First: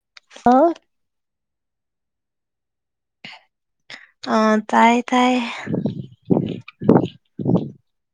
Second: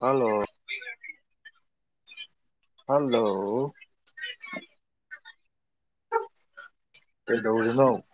hello ꯑ hello ꯑ ꯇꯥꯏ ꯇꯥꯏ ꯗꯧꯅꯣ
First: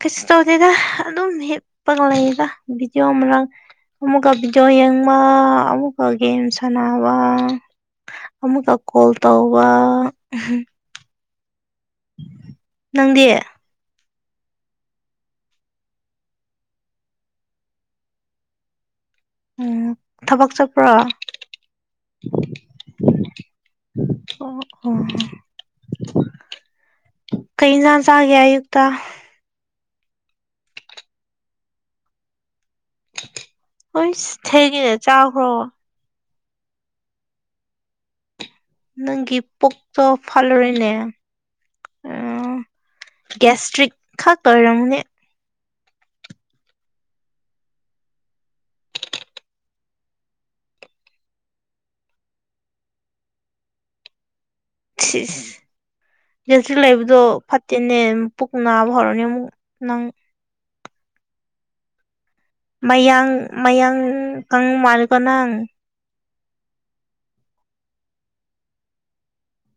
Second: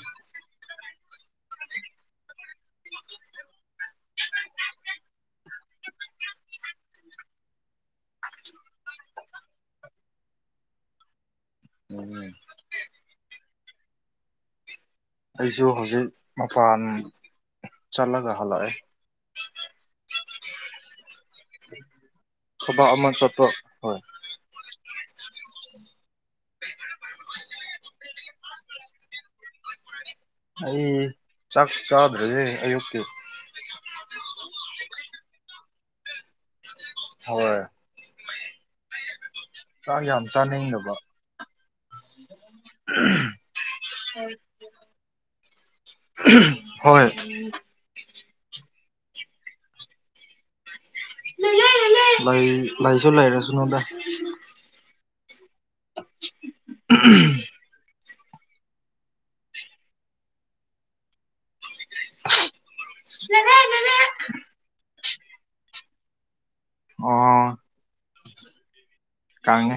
ꯀꯩꯁꯨ ꯇꯧꯗꯦꯗ ꯑꯗꯨꯝ ꯍꯤꯞꯄꯒ ꯂꯩꯗ ꯚꯤꯗꯤꯑꯣ ꯃꯔꯥꯡ ꯑꯃꯨꯛꯀ ꯕꯤꯗꯤꯑꯣ ꯌꯦꯡꯕ ꯑꯃꯨꯛꯀ ꯒꯦꯝ ꯁꯅꯕ ꯑꯃꯨꯛꯀ ꯀꯣꯜ ꯇꯧꯕ ꯎꯝ ꯅꯪꯗꯤ ꯑꯩꯁꯨ ꯍꯧꯖꯤꯛ ꯃꯄꯥꯟ ꯆꯠꯂꯒ ꯍꯜꯂꯛꯑꯦ ꯎꯝ ꯊꯕꯛ ꯆꯠꯄ꯭ꯔꯣ ꯊꯕꯛ ꯑꯃ ꯆꯠꯄ ꯍꫭꯏ ꯑꯣ ꯑꯣ ꯀꯩ ꯏꯟꯖꯥꯡ ꯆꯥꯒꯦ ꯑꯌꯨꯛꯇ ꯑꯩ ꯆꯥꯛ ꯆꯥꯗ꯭ꯔꯤꯌ‌ꯦ ꯑꯌꯨꯛꯀꯤ ꯍꯩꯁ ꯊꯦꯡꯉꯦꯅꯦ ꯆꯥꯈ꯭ꯔꯣ ꯍꯣꯏ ꯅꯪꯒꯤ ꯆꯥꯛ ꯄꯨꯛꯇꯣ ꯌꯥꯝ ꯐꯠꯂꯔꯣꯏꯅꯦ ꯆꯥꯅꯤꯡꯗꯕ ꯒꯦꯁꯇ꯭ꯔꯤꯛ ꯈꯛꯇ ꯑꫭꯏꯔꯝꯅꯦ ꯍꯣꯏ ꯂꯩ ꯂꯩꯁꯨ ꯂꯩꯔꯁꯅꯨꯗ ꯒꯦꯁꯇ꯭ꯔꯤꯛ ꯂꯩꯕꯗꯣ ꯐꯠ ꯇꯦꯅꯦ ꯄꯨꯛ ꯅꯥꯕ ꯍꯧꯔꯅꯤ ꯑꯃꯨꯛ ꯅꯪ ꯃꯌꯥꯡ ꯃꯌꯥꯡ ꯀꯪ ꯃꯥꯜꯂꯦꯀꫭ ꯅꯪ ꯑꯣ ꯀꯪꯉꯦ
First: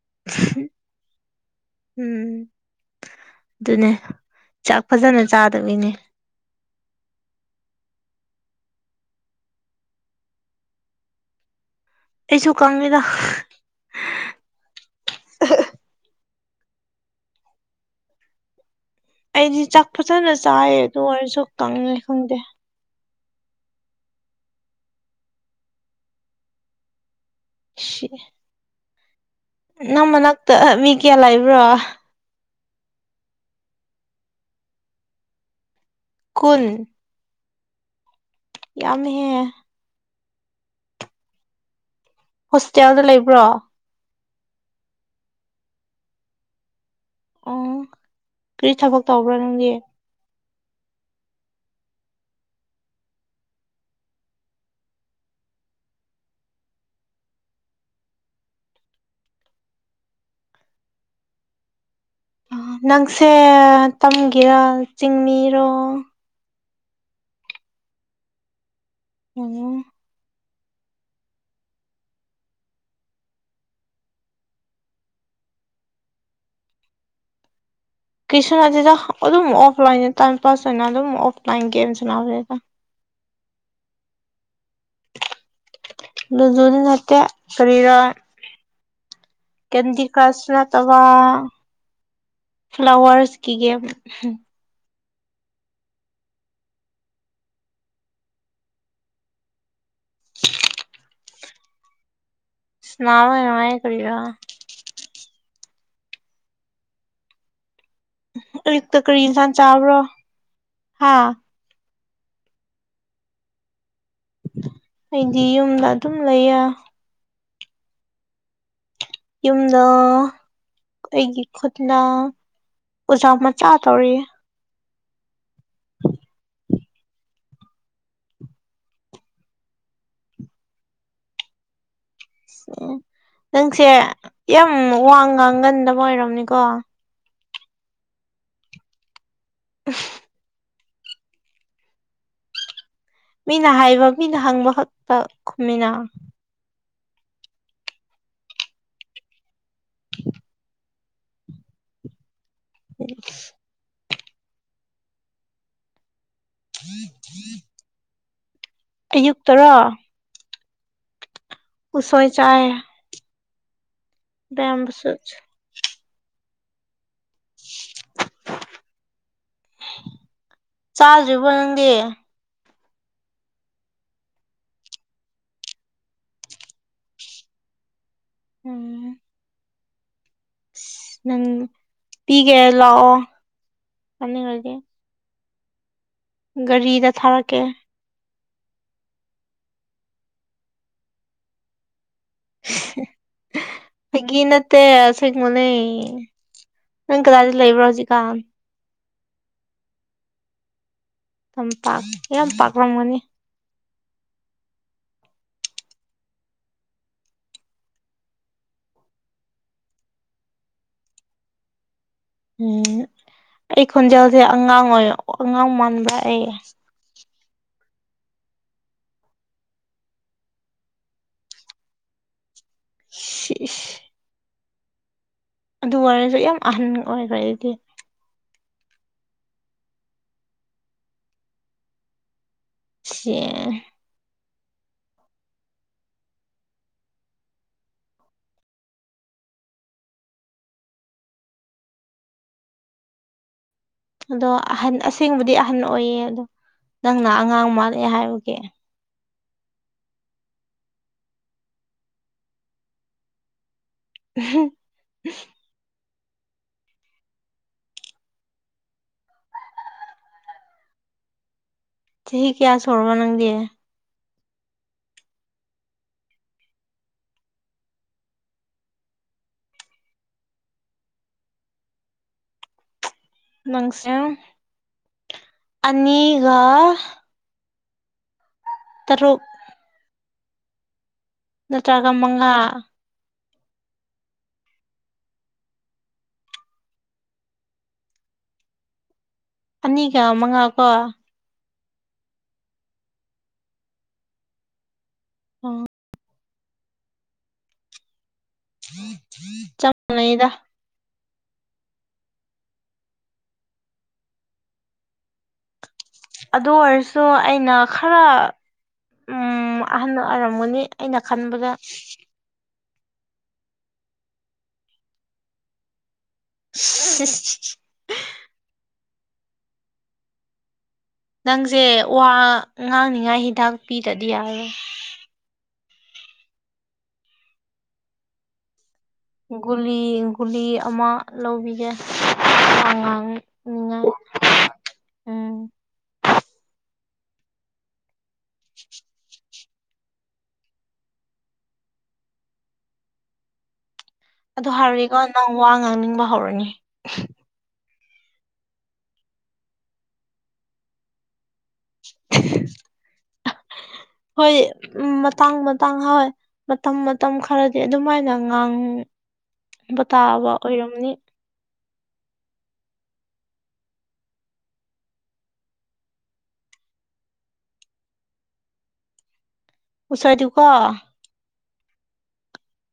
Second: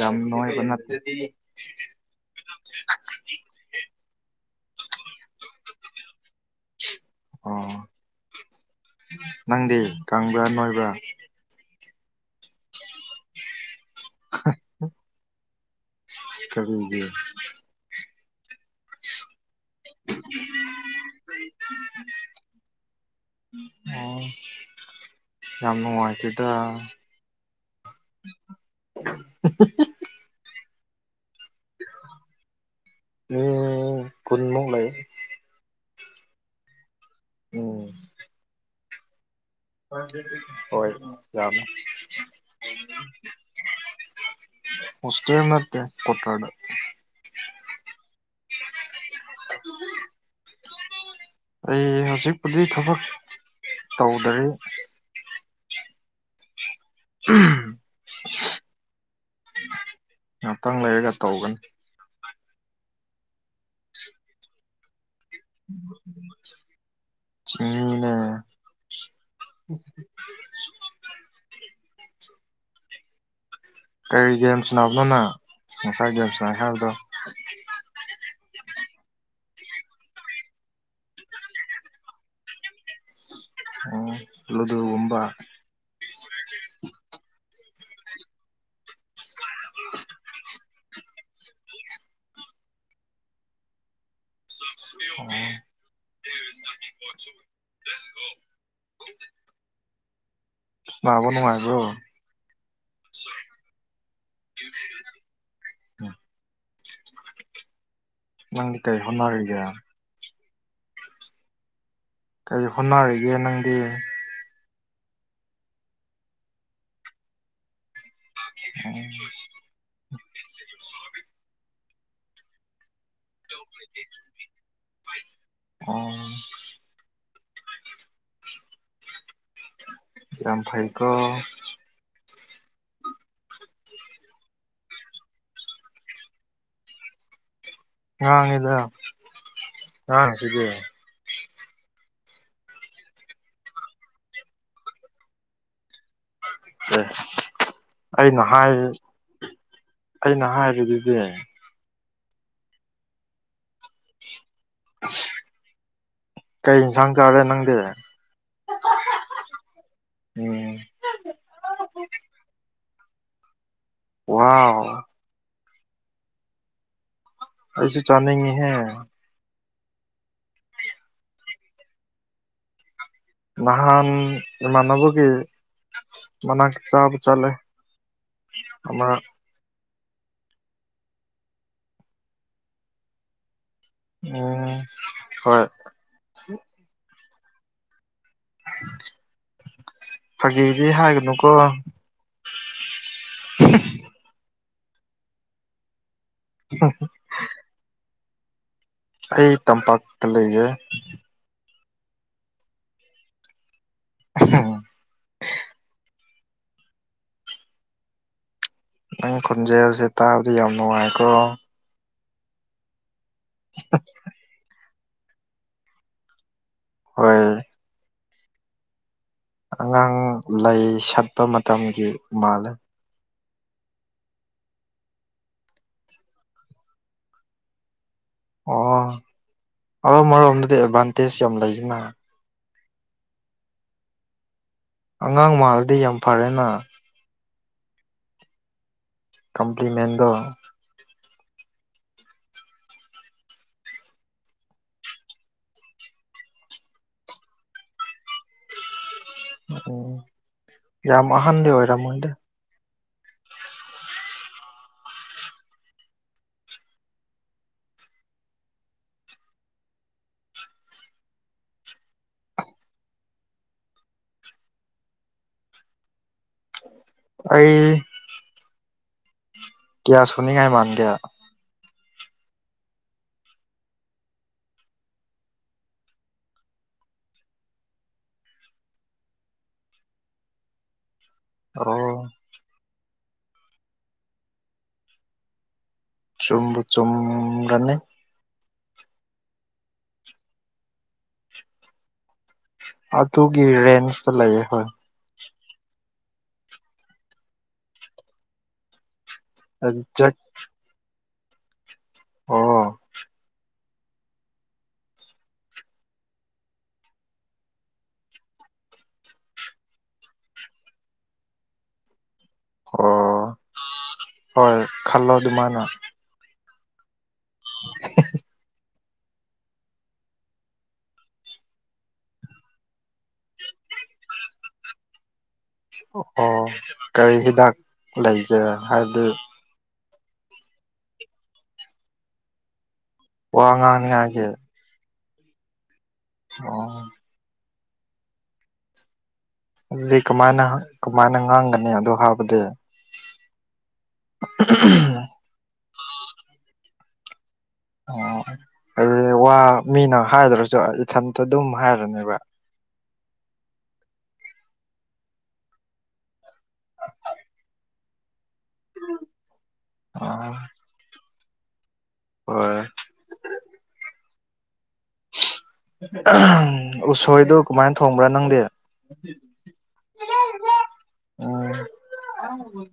ꯌꯥꯝ ꯅꫭꯏꯕ ꯅꯠꯇꯦ ꯎꯝ ꯑꯗꯨꯅꯦ ꯆꯥꯛ ꯐꯖꯅ ꯆꯥꯗꯕꯒꯤꯅ‌ꯦ ꯑꯣ ꯅꯪꯗꯤ ꯀꯪꯕ꯭ꯔ ꯅꯣꯏꯕ꯭ꯔꯥ ꯑꯩꯁꯨ ꯀꯪꯉꯤꯗ ꯍꯥ ꯀꯔꯤꯒꯤ ꯑꯩꯗꯤ ꯆꯥꯛ ꯐꯖꯅ ꯆꯥꯏꯌꯦ ꯑꯗꯨ ꯑꯣꯏꯔꯁꯨ ꯀꯪꯉꯦ ꯈꯪꯗꯦ ꯑꯣ ꯌꯥꯝ ꯅꯨꯡꯉꯥꯏꯇꯦꯗ ꯁꯤ ꯅꯪ ꯃꯅꯥꯛꯇ ꯃꯤ ꯀꯌꯥ ꯂꯩꯕ꯭ꯔꯥ ꯃꯤ ꯀꯨꯟ ꯃꯨꯛ ꯂꯩ ꯀꯨꯟ ꯎꯝ ꯌꯥꯝꯃꯤꯍꯦ ꯍꯣꯏ ꯌꯥꯝꯃꯦ ꯍꯣꯁꯄꯤꯇꯥꯜꯗ ꯂꯩꯕ꯭ꯔꯣ ꯍꯣꯁꯇ‌ꯦꯜ ꯅꯠꯇꯦ ꯀꯋꯥꯇꯔꯗ ꯑꯣ ꯀꯔꯤ ꯊꯕꯛ ꯇꯧꯕ꯭ꯔꯣ ꯅꯪꯗꯤ ꯑꯩ ꯍꯧꯖꯤꯛꯄꯨꯗꯤ ꯊꯕꯛ ꯇꯧꯗꯔꯤ ꯎꯝ ꯉꯍꯥꯛꯇꯪ ꯂꯩꯔꯒ ꯇꯧꯒꯅꯤ ꯅꯪꯁꯦ ꯇꯝꯒꯤꯔꯥ ꯆꯤꯡꯃꯤꯔꯣ ꯆꯤꯡꯃꯤꯅꯦ [inaudible] ꯎꯝ ꯀꯔꯤ ꯒꯦꯝ ꯁꯥꯟꯅꯕꯅꯣ ꯅꯪ ꯉꯁꯥꯏ ꯒꯦꯝ ꯁꯥꯟꯅꯩ ꯍꯥꯏꯕꯗꯣ ꯀꯔꯤꯁꯨ ꯅꯠꯇꯦꯗ ꯑꯗꯨꯝ ꯑꯣꯐꯂꯥꯏꯟ ꯇꯥꯏꯝ ꯄꯥꯁ ꯑꯣꯏꯅ ꯑꯗꯨꯝ ꯑꯣꯐꯂꯥꯏꯟ ꯒꯦꯝ ꯁꯅꯥꯕꯅꯤꯗ ꯑꯣ ꯂꯨꯗꫭ ꯒꯨꯝꯕ ꯂꯨꯗꫭꯗꯤ ꯅꯠꯇꯦ ꯀꯔꯤꯔ ꯀ‌ꯦꯟꯗꯤ ꯀꯔꯁ ꯅꯠꯇꯕ ꯐ꯭ꯂꯥꯋꯔꯁ ꯀꯤ ꯒ‌ꯦꯝ ꯑꯣ ꯑꯗꯨꯁ [inaudible] ꯅꯅꯥꯕ ꯅꯉꯥꯏꯔꯤꯕꯣ ꯎ ꯃꯥꯥꯏ ꯀꯒ [inaudible] ꯅꯪꯗꯤ ꯑꯌꯨꯛꯇ ꯀꯩ ꯀꯔꯤ ꯏꯟꯁꯥꯡ ꯍꯣꯠꯅꯔꯤꯒꯦ ꯆꯥꯕ꯭ꯔꯣ ꯍꯥꯥ ꯀꯔꯤ ꯍꯣꯠꯅꯔꯤꯒꯦ ꯅꯪꯗꯤ ꯑꯩꯗꯤ ꯌꯨꯝꯗ ꯑꯗꯨꯝ ꯂꯩꯌꯦ ꯎꯝ ꯌꯨꯝꯗ ꯑꯩꯒꯤ ꯈꯨꯠꯅ ꯑꯣꯖꯥ ꯃꯆꯥ ꯇꯧꯔꯤ ꯑꯣ ꯭ꯔꯝ ꯐꯥꯏꯀꯣ ꯎ ꯅꯪꯁꯦ ꯌꯥꯝ ꯋꯥ ꯉꯥꯡꯒꯟꯗꯕ ꯑꯣꯏꯝꯅꯤꯀꯣ ꯉꯥꯡꯉꯤꯗ ꯉꯥꯡꯁꯤꯗꯤ ꯃꯤꯅ ꯍꯥꯏꯕ ꯃꯤꯅ ꯍꯪꯕ ꯈꯛꯇ ꯈꯨꯝꯃꯤꯅꯥ ꯑꯦ ꯑꯩꯅ ꯍꯥꯏ ꯑꯩꯅ ꯍꯥꯏꯕꯗꯨꯗꯤ ꯎꯝ ꯀꯩ ꯌꯦꯟꯁꯥꯡ ꯆꯥꯔꯦ ꯅꯪꯗꯤ ꯑꯌꯨꯛꯇꯔꯣ ꯑꯣꯝ ꯎꯁꯣꯏ ꯆꯥꯏ ꯏꯕꯦꯝꯃ ꯋꯥ ꯑꯩꯁꯨ ꯆꯥꯒꯦ ꯍ ꯆꯥꯗ꯭ꯔꯤꯕꯣ ꯅꯪꯗꯤ ꯅꯍꯥꯟ ꯏꯃꯥꯟꯅꯕꯒꯤ ꯃꯅꯥꯛꯇ ꯆꯥꯕ ꯆꯠꯂꯦ ꯎꯝ ꯑꯃꯃ ꯅꯪ ꯍꯤꯒ ꯂꯥꯎꯑꯣ ꯎꯝ ꯍꯣꯏ ꯒꯥꯔꯤꯗ ꯊꯥꯔꯛꯀꯦ ꯐꯥꯒꯦꯗꯤ ꯍꯥꯏꯒꯅꯨꯀꯣ [inaudible] ꯍ ꯒꯤ ꯅꯠꯇꯦꯁ ꯃꯅꯦ ꯍ ꯀꯗꯥꯗꯤ ꯂꯩꯕ꯭ꯔꯣꯁꯤ ꯀꯥꯟ ꯑꯩ ꯇꯝꯄꯥꯛꯇ ꯂꯩꯌꯦꯦ ꯌꯥꯝ ꯄꯥꯛ ꯌꯥꯝ ꯄꯥꯛꯂꯝꯝꯒꯅꯤ ꯑ ꯅꯪ ꯈꯣꯟꯖꯦꯜꯁꯦ ꯇꯥꯕꯗ ꯌꯥꯝ ꯅꯨꯡꯉꯥꯏꯀꯣ ꯎꯝ ꯑꯩ ꯈꯣꯟꯖꯦꯜꯁꯦ ꯑꯉꯥꯡ ꯑꯣꯏ ꯑꯉꯥꯡ ꯃꯥꯟꯕ꯭ꯔ ꯑꯩ ꯍꯣꯏ ꯑꯉꯥꯡ ꯂꯩ ꯁꯠꯄ ꯃꯇꯝꯒꯤ ꯃꯥꯜꯂꯦ [inaudible] ꯑꯗꯨ ꯑꯣꯏꯔꯁꯨ ꯌꯥꯝ ꯑꯍꯟ ꯑꯣꯏꯈ꯭ꯔ ꯑꯩꯗꯤ ꯑꯣ ꯑꯗꯣ ꯑꯃꯔꯣꯝꯗꯗꯤ ꯑꯦꯗꯚꯥꯟꯇꯦꯖ ꯌꯥꯝ ꯂꯩꯁꯤꯅ ꯁꯤꯦ ꯑꯉꯥꯡ ꯃꯥꯜꯂꯗꯤ ꯌꯥꯝ ꯐꯔꯦꯅ ꯀꯝꯄ꯭ꯂꯤꯃꯦꯟꯗ ꯑꯗꯣ ꯑꯍꯟ ꯑꯁꯦꯡꯕꯗꯤ ꯑꯍꯟ ꯑꯣꯏꯌꯦ ꯑꯗꯣ ꯅꯪꯅ ꯑꯉꯥꯡ ꯃꯥꯜꯂꯛꯑꯦ ꯍꯥꯏꯕꯒꯤꯦ ꯎꯝ ꯌꯥꯝ ꯑꯍꯟꯗꯤ ꯑꯣꯏꯔꯝꯃꯣꯏꯗꯤ ꯎ ꯆꯍꯤ ꯀꯌꯥ ꯁꯨꯔꯕ ꯅꯪꯗꯤ ꯑꯩ ꯀ꯭ꯌꯥ ꯁꯨꯅꯤꯡꯉꯥꯏ ꯃꯥꯟꯒꯦ ꯅꯪꯁꯦ ꯑꯅꯤꯒ ꯇꯔꯨꯛ ꯅꯠꯇ꯭ꯔꯒ ꯑꯣ ꯃꯉꯥ ꯆꯨꯝꯕꯨ ꯆꯨꯝꯒꯅꯤ ꯑꯅꯤꯒ ꯃꯉꯥ ꯀꯣ ꯑꯗꯨꯒꯤ ꯔꯦꯟꯖꯇ ꯂꯩꯌꯦ ꯍꯣꯏ ꯑꯣ ꯑꯦꯛꯖꯦꯛ ꯆꯞꯃꯥꯟꯅꯩꯗ ꯑꯣ ꯑꯗꯨ ꯑꯣꯏꯔꯁꯨ ꯑꯩꯅ ꯈꯔ ꯎꯝ ꯑꯍꯟ ꯑꯣꯏꯔꯝꯒꯅꯤ ꯑꯩꯅ ꯈꯟꯕꯗ ꯑꯣ ꯍꯣꯏ ꯈꯜꯂꯣ ꯑꯗꯨꯃꯥꯏꯅ [unintelligible] ꯍꯨꯝ ꯅꯪꯁꯦ ꯋꯥ ꯉꯥꯡꯅꯤꯉꯥꯏ ꯍꯤꯗꯥꯛ ꯄꯤꯗꯗꯤ ꯌꯥꯔꯔꯣꯏ ꯑꯣ ꯀꯔꯤ ꯍꯤꯗꯥꯛ ꯂꯩꯒꯦ ꯍꯥꯏꯕꯗꯤ ꯒꯨꯂꯤ ꯒꯨꯂꯤ ꯑꯃ ꯂꯧꯕꯤꯒꯦ ꯋꯥꯉꯥꯡꯅꯤ ꯉꯥꯡꯅꯤꯉꯥꯏ ꯉꯥꯏꯒꯤ ꯎꯝ ꯑꯣ [unintelligible] ꯑꯗꯨꯗꯤ ꯀꯃꯥꯏꯅ ꯀꯃꯥꯏꯅ ꯉꯥꯡꯒꯅꯤ ꯑꯗꯨ ꯍꯥꯏꯕꯗꯤ ꯑꯗꯨ ꯍꯥꯏꯔꯤꯒ ꯅꯪ ꯋꯥ ꯉꯥꯡꯅꯤꯡꯕ ꯍꯧꯔꯅꯤ ꯑꯣ ꯍꯥꯏꯗꯤ ꯋꯥ ꯃꯤꯅ ꯍꯥꯏꯗ꯭ꯔꯁꯨ ꯏꯊꯟꯇ ꯑꯗꯨꯝ ꯍꯥꯏꯔꯅꯦꯕ [inaudible] ꯍꯣꯏ ꯎꯝ ꯃꯇꯥꯡ ꯃꯇꯥꯡ ꯍꯣꯏ ꯃꯇꯝ ꯃꯇꯝ ꯈꯔꯗꯤ ꯑꯗꯨꯝꯃꯥꯏꯅ ꯉꯥꯡꯕ ꯇꯥꯕ ꯑꯣ ꯑꯣꯏꯔꯝꯅꯤ ꯍꯣꯏ ꯎꯝ ꯎꯁꯣꯏꯗꯨ ꯀꯃꯥꯏꯅ ꯊꯣꯡꯕ꯭ꯔꯥ ꯅꯪꯗꯤ ꯎꯁꯣꯏ ꯗꯤꯀꯣ ꯎꯝ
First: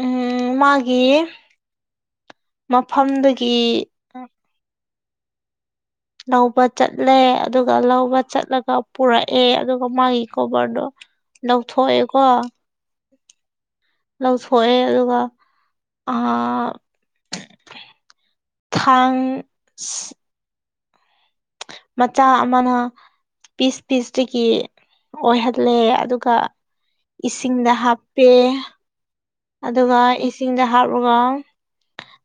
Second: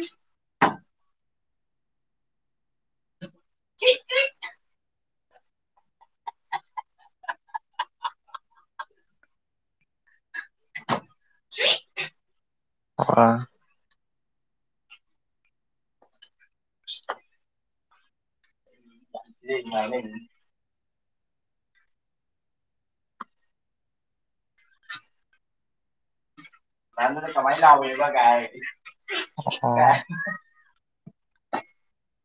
ꯎꯝ ꯃꯥꯒꯤ ꯃꯐꯝꯗꯨꯒꯤ [unintelligible] ꯂꯧꯕ ꯆꯠꯂꯦ ꯑꯗꯨꯒ ꯂꯧꯕ ꯆꯠꯂꯒ ꯄꯨꯔꯛꯑꯦ ꯑꯗꯨꯒ ꯃꯥꯒꯤ ꯀꯣꯕꯔꯗꯣ ꯂꯧꯊꯣꯛꯑꯦꯀꯣ ꯑꯣ ꯂꯧꯊꯣꯛꯑꯦ ꯑꯗꯨꯒ ꯊꯥꯡ ꯎ ꯇꯔ ꯃꯆꯥ ꯑꯃꯅ ꯄꯤꯁ ꯄꯤꯁꯇꯨꯒꯤ ꯑꯣꯏꯍꯜꯂꯦ ꯑꯗꯨꯒ ꯏꯁꯤꯡꯗ ꯍꯥꯞꯄꯦ ꯑ ꯑꯣ ꯑꯗꯨꯒ ꯏꯁꯤꯡꯗ ꯍꯥꯞꯂꯒ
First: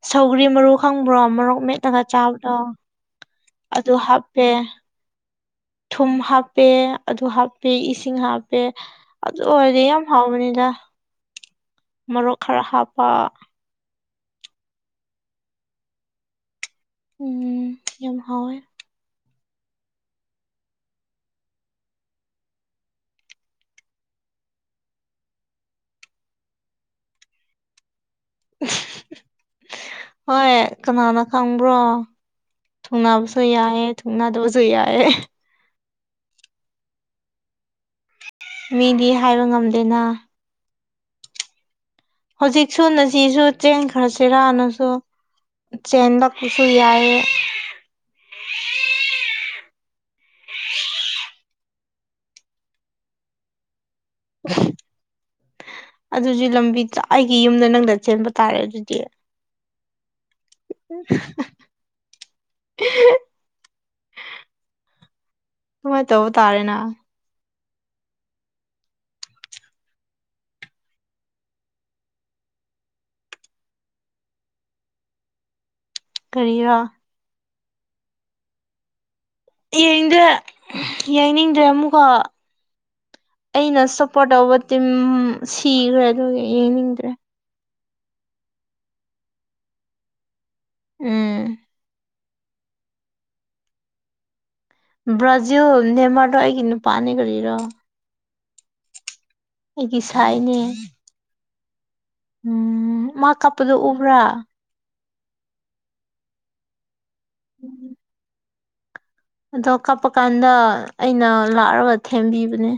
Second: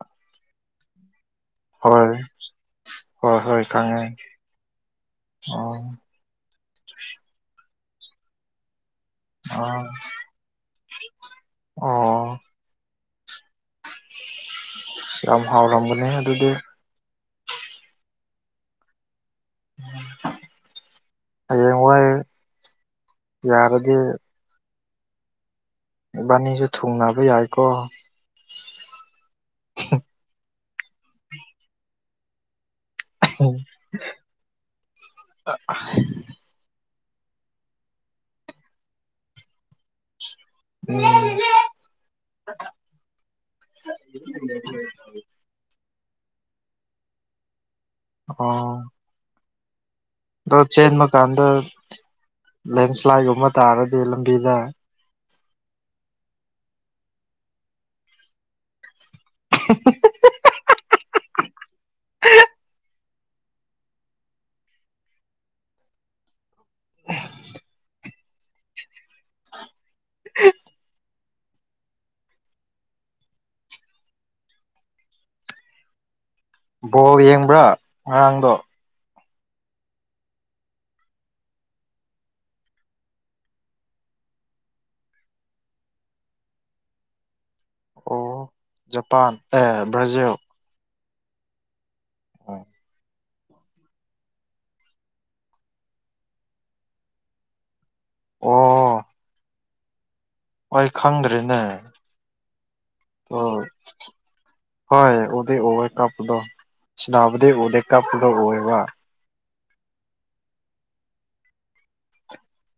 ꯁꯧꯒ꯭ꯔꯤ ꯃꯔꯨ ꯈꯪꯕ꯭ꯔꯣ ꯃꯔꯨ ꯃꯦꯠꯂꯒ ꯍꯣꯏ ꯆꯥꯕꯗꯣ ꯍꯣꯏ ꯍꯣꯏ ꯑꯗꯨ ꯈꯪꯉꯦ ꯍꯥꯞꯄꯦ ꯑꯣ ꯊꯨꯝ ꯍꯥꯞꯄꯦ ꯑꯗꯨ ꯍꯥꯞꯄꯦ ꯏꯁꯤꯡ ꯍꯥꯞꯄꯦ ꯑꯗꯨ ꯑꯥ ꯑꯣꯏꯔꯗꯤ ꯌꯥꯝ ꯍꯥꯎꯕꯅꯤꯗ ꯃꯔꯣꯛ ꯑꯣ ꯈꯔ ꯍꯥꯞꯄ ꯌꯥꯝ ꯍꯥꯎꯔꯒꯅꯤꯍꯦ ꯑꯗꯨꯗꯤ ꯎꯝ ꯌꯥꯝ ꯍꯥꯎꯋꯦ ꯍꯌꯦꯡ ꯋꯥꯏ ꯌꯥꯔꯗꯤ ꯏꯕꯥꯅꯤꯖꯨ ꯊꯨꯡꯅꯕ ꯌꯥꯏꯀꯣ ꯍꯣꯏ ꯀꯅꯥꯅ ꯈꯪꯕ꯭ꯔꯣ ꯊꯨꯡꯅꯕꯁꯨ ꯎꯝ ꯌꯥꯏꯌꯦ ꯊꯨꯡꯅꯗꯕꯁꯨ ꯌꯥꯏꯌꯦ [inaudible] ꯃꯤꯗꯤ ꯍꯥꯏꯕ ꯉꯝꯗꯦꯅ ꯎꯝ ꯍꯧꯖꯤꯛꯁꯨ ꯅꯁꯤꯁꯨ ꯆꯦꯟꯈꯔꯁꯤꯔꯥꯅꯁꯨ ꯆꯦꯟꯂꯛꯄꯁꯨ ꯌꯥꯏꯌꯦ ꯑꯣ ꯑꯗꯣ ꯆꯦꯟꯕꯀꯥꯟꯗ ꯂꯦꯟꯁ꯭ꯂꯥꯏꯠꯒꯨꯝꯕ ꯇꯥꯔꯗꯤ ꯂꯝꯕꯤꯗ ꯑꯗꯨꯖꯤ ꯂꯝꯕꯤ ꯑꯩꯒꯤ ꯌꯨꯝꯗ ꯅꯪꯗ ꯆꯦꯟꯕ ꯇꯥꯔꯦ ꯑꯗꯨꯗꯤ [inaudible] [unintelligible] [unintelligible] [inaudible] ꯗꯨꯃꯥꯢ ꯇꯧꯕꯨ ꯇꯥꯔꯦꯅ [unintelligible] [inaudible] ꯀꯔꯤꯔꯥ ꯕꯣꯜ ꯌꯦꯡꯕ꯭ꯔꯥ ꯉꯔꯥꯡꯗꯣ ꯌꯦꯡꯗꯦ ꯌꯦꯡꯅꯤꯡꯗ꯭ꯔꯦ ꯑꯃꯨꯛꯀꯥ ꯑꯩꯅ ꯁꯞꯄꯣꯔꯠ ꯇꯧꯕ ꯇꯤꯝ ꯁꯤꯒ꯭ꯔꯦ ꯑꯗꯨꯒꯤ ꯌꯦꯡꯅꯤꯡꯗ꯭ꯔꯦ ꯑꯣ ꯖꯄꯥꯟ ꯑꯦ ꯕ꯭ꯔꯥꯖꯤꯜ ꯎꯝ [unintelligible] ꯕ꯭ꯔꯥꯖꯤꯜ ꯅꯦꯃꯥꯔꯗꯣ ꯑꯩꯒꯤ ꯅꯨꯄꯥꯅꯦ ꯀꯔꯤꯔꯣ ꯑꯣ ꯑꯩꯒꯤ ꯁꯥꯏꯅꯦ ꯑꯩ ꯈꯪꯗ꯭ꯔꯦꯅꯦ ꯎꯝ ꯃꯥ ꯑꯣ ꯀꯞꯄꯗꯣ ꯎꯕ꯭ꯔꯥ ꯍꯣꯏ ꯎꯗꯤ ꯑꯨꯋꯦ ꯀꯞꯄꯗꯣ ꯁꯅꯥꯕꯗꯤ ꯎꯗꯦ ꯀꯞꯄꯗꯣ ꯑꯨꯋꯦꯕ ꯑꯗꯣ ꯀꯞꯄ ꯀꯥꯟꯗ ꯑꯩꯅ ꯂꯥꯛꯑꯔꯒ ꯊꯦꯝꯕꯤꯕꯅꯦ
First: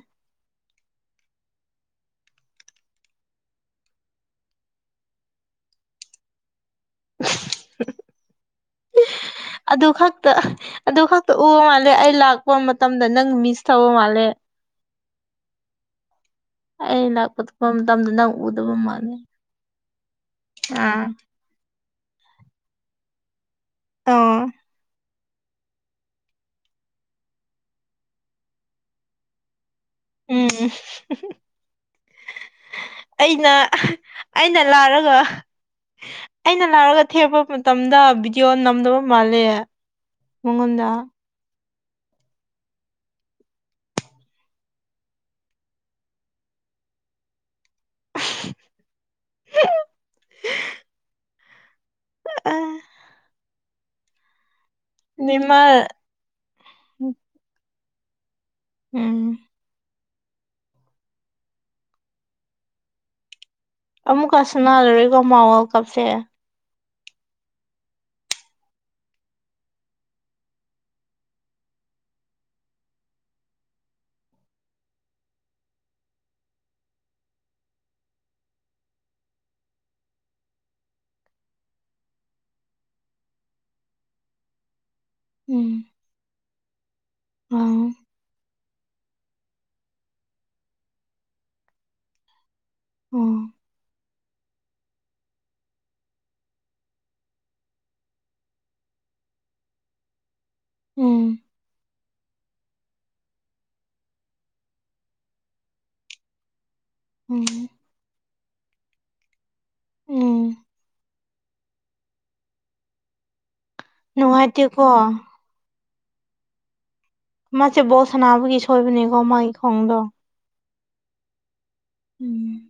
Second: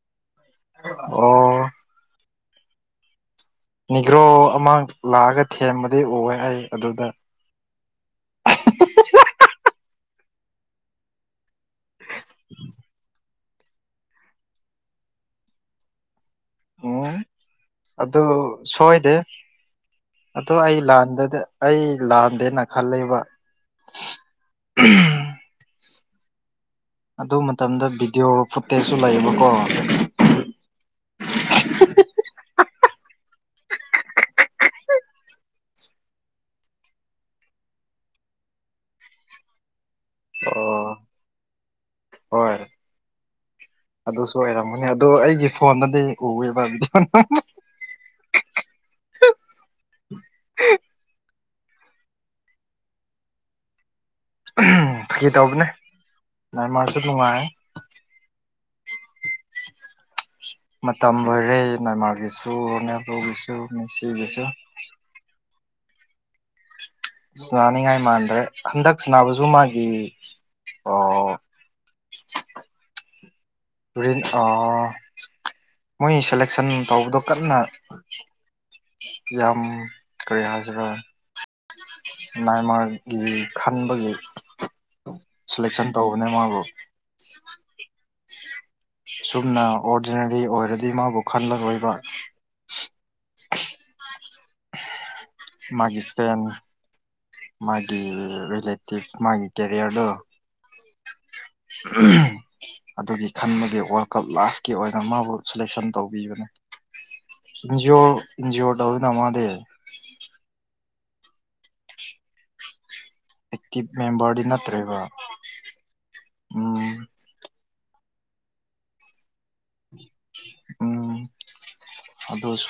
ꯑꯣ ꯅꯤꯒ꯭ꯔꯣ ꯑꯃ ꯂꯥꯛꯑꯒ ꯊꯦꯝꯕꯗꯤ ꯎꯋꯦ ꯑꯩ ꯑꯗꯨꯗ ꯑꯗꯨ ꯈꯛꯇ ꯑꯗꯨ ꯈꯛꯇ ꯎꯕ ꯃꯥꯜꯂꯦ ꯑꯩ ꯂꯥꯛꯄ ꯃꯇꯝꯗ ꯅꯪ ꯃꯤꯁ ꯇꯧꯕ ꯃꯥꯜꯂꯦ [inaudible] ꯑ ꯎꯝ ꯂꯥꯛꯄ ꯊꯨꯞꯄ ꯃꯇꯝꯗ ꯑꯗꯨ ꯅꯪ ꯎꯗꯕ ꯃꯥꯜꯂꯦ ꯑꯗꯣ ꯑꯩ ꯑꯥ ꯂꯥꯟꯗꯗ ꯑꯩ ꯂꯥꯟꯗꯦꯅ ꯈꯜꯂꯤꯕ ꯑꯣ ꯑꯗꯨ ꯃꯇꯝꯗꯣ ꯚꯤꯗꯤꯌꯣ ꯐꯨꯇꯦꯖꯁꯨ ꯂꯩꯌꯦꯕꯀꯣ ꯎꯝ ꯑꯩꯅ ꯑꯩꯅ ꯂꯥꯔꯒ ꯑꯩꯅ ꯂꯥꯑꯔꯒ ꯊꯦꯝꯕ ꯃꯇꯝꯗ ꯚꯤꯗꯤꯌꯣ ꯅꯝꯗꯕ ꯃꯥꯜꯂꯦ ꯃꯉꯣꯟꯗ ꯍꯣꯢ ꯑꯗꯨꯁꯨ ꯑꯣꯏꯔꯝꯒꯅꯤ ꯑꯗꯣ ꯑꯩꯒꯤ ꯐꯣꯟꯗꯗꯤ ꯎꯋꯦꯕ ꯕꯤꯗꯤꯌꯣ [inaudible] [unintelligible] ꯎꯝ ꯐꯀꯦ ꯇꯧꯕꯅꯦ ꯅꯦꯃꯥꯔ ꯥꯏ ꯃꯥꯁꯨ ꯅꯨꯡꯉꯥꯏ ꯎꯝ ꯃꯇꯝ ꯂꯣꯏꯔꯦ ꯃꯦꯟꯃꯥꯔꯒꯤꯁꯨ ꯅꯦꯄꯨꯔꯒꯤꯁꯨ ꯑꯃꯨꯛꯀ ꯁꯅꯥꯔꯔꯀꯣ ꯃꯥꯥ ꯋꯥꯔꯜ ꯀꯞꯁꯦ ꯁꯤꯅꯥꯅꯤꯡꯉꯥꯏ ꯃꯥꯟꯗ꯭ꯔꯦ ꯍꯟꯗꯛ ꯁꯤꯕꯁꯨ ꯃꯥꯒꯤ ꯑꯣ ꯇꯦꯟ ꯑ ꯃꯣꯏ ꯁꯦꯂꯦꯛꯁꯟ ꯇꯧꯕꯗꯣ ꯀꯟꯅ ꯌꯥꯝ ꯀꯔꯤ ꯍꯥꯏꯖꯔ ꯃꯌꯥꯃꯥꯔꯒꯤ ꯈꯟꯕꯒꯤ ꯁꯦꯂꯦꯛꯁꯟ ꯇꯧꯕꯅꯦ ꯃꯥꯕꯨ ꯑ ꯁꯨꯝꯅ ꯑꯣꯔꯗꯤꯅꯔꯤ ꯑꯣꯏꯔꯗꯤ ꯃꯥꯕꯨ ꯈꯜꯂ ꯂꯣꯏꯕ ꯑꯣ ꯃꯥꯒꯤ ꯇ ꯃꯥꯒꯤ ꯏꯂꯠꯇ ꯃꯥꯒꯤ ꯇꯦꯔꯌꯥ ꯎꯝ ꯑꯗꯨꯒꯤ ꯈꯟꯕꯒꯤ ꯋꯥꯔꯜ ꯀꯞ ꯂꯥꯁꯀꯤ ꯑꯣꯏꯅ ꯃꯥꯕꯨ ꯁꯦꯂꯦꯛꯁꯟ ꯇꯧꯕꯤꯕꯅꯦ ꯎꯝ ꯏꯟꯖꯤ ꯑꯣ ꯏꯟꯖꯤ ꯑꯣꯗ ꯅꯃꯗ ꯎꯝ ꯑꯦꯛꯇꯤꯞ ꯃꯦꯝꯕꯔꯗꯤ ꯅꯨꯡꯉꯥꯏꯇꯦꯀꯣ ꯅꯠꯇ꯭ꯔꯦꯕ ꯎꯝ ꯃꯥꯁꯦ ꯕꯣꯠ ꯁꯥꯟꯅꯥꯅꯕꯒꯤ ꯁꯣꯏꯕꯅꯦꯀꯣ ꯃꯥꯒꯤ ꯈꯣꯡꯗꯣ ꯎꯝ ꯎꯝ ꯑꯗꯨꯗꯣ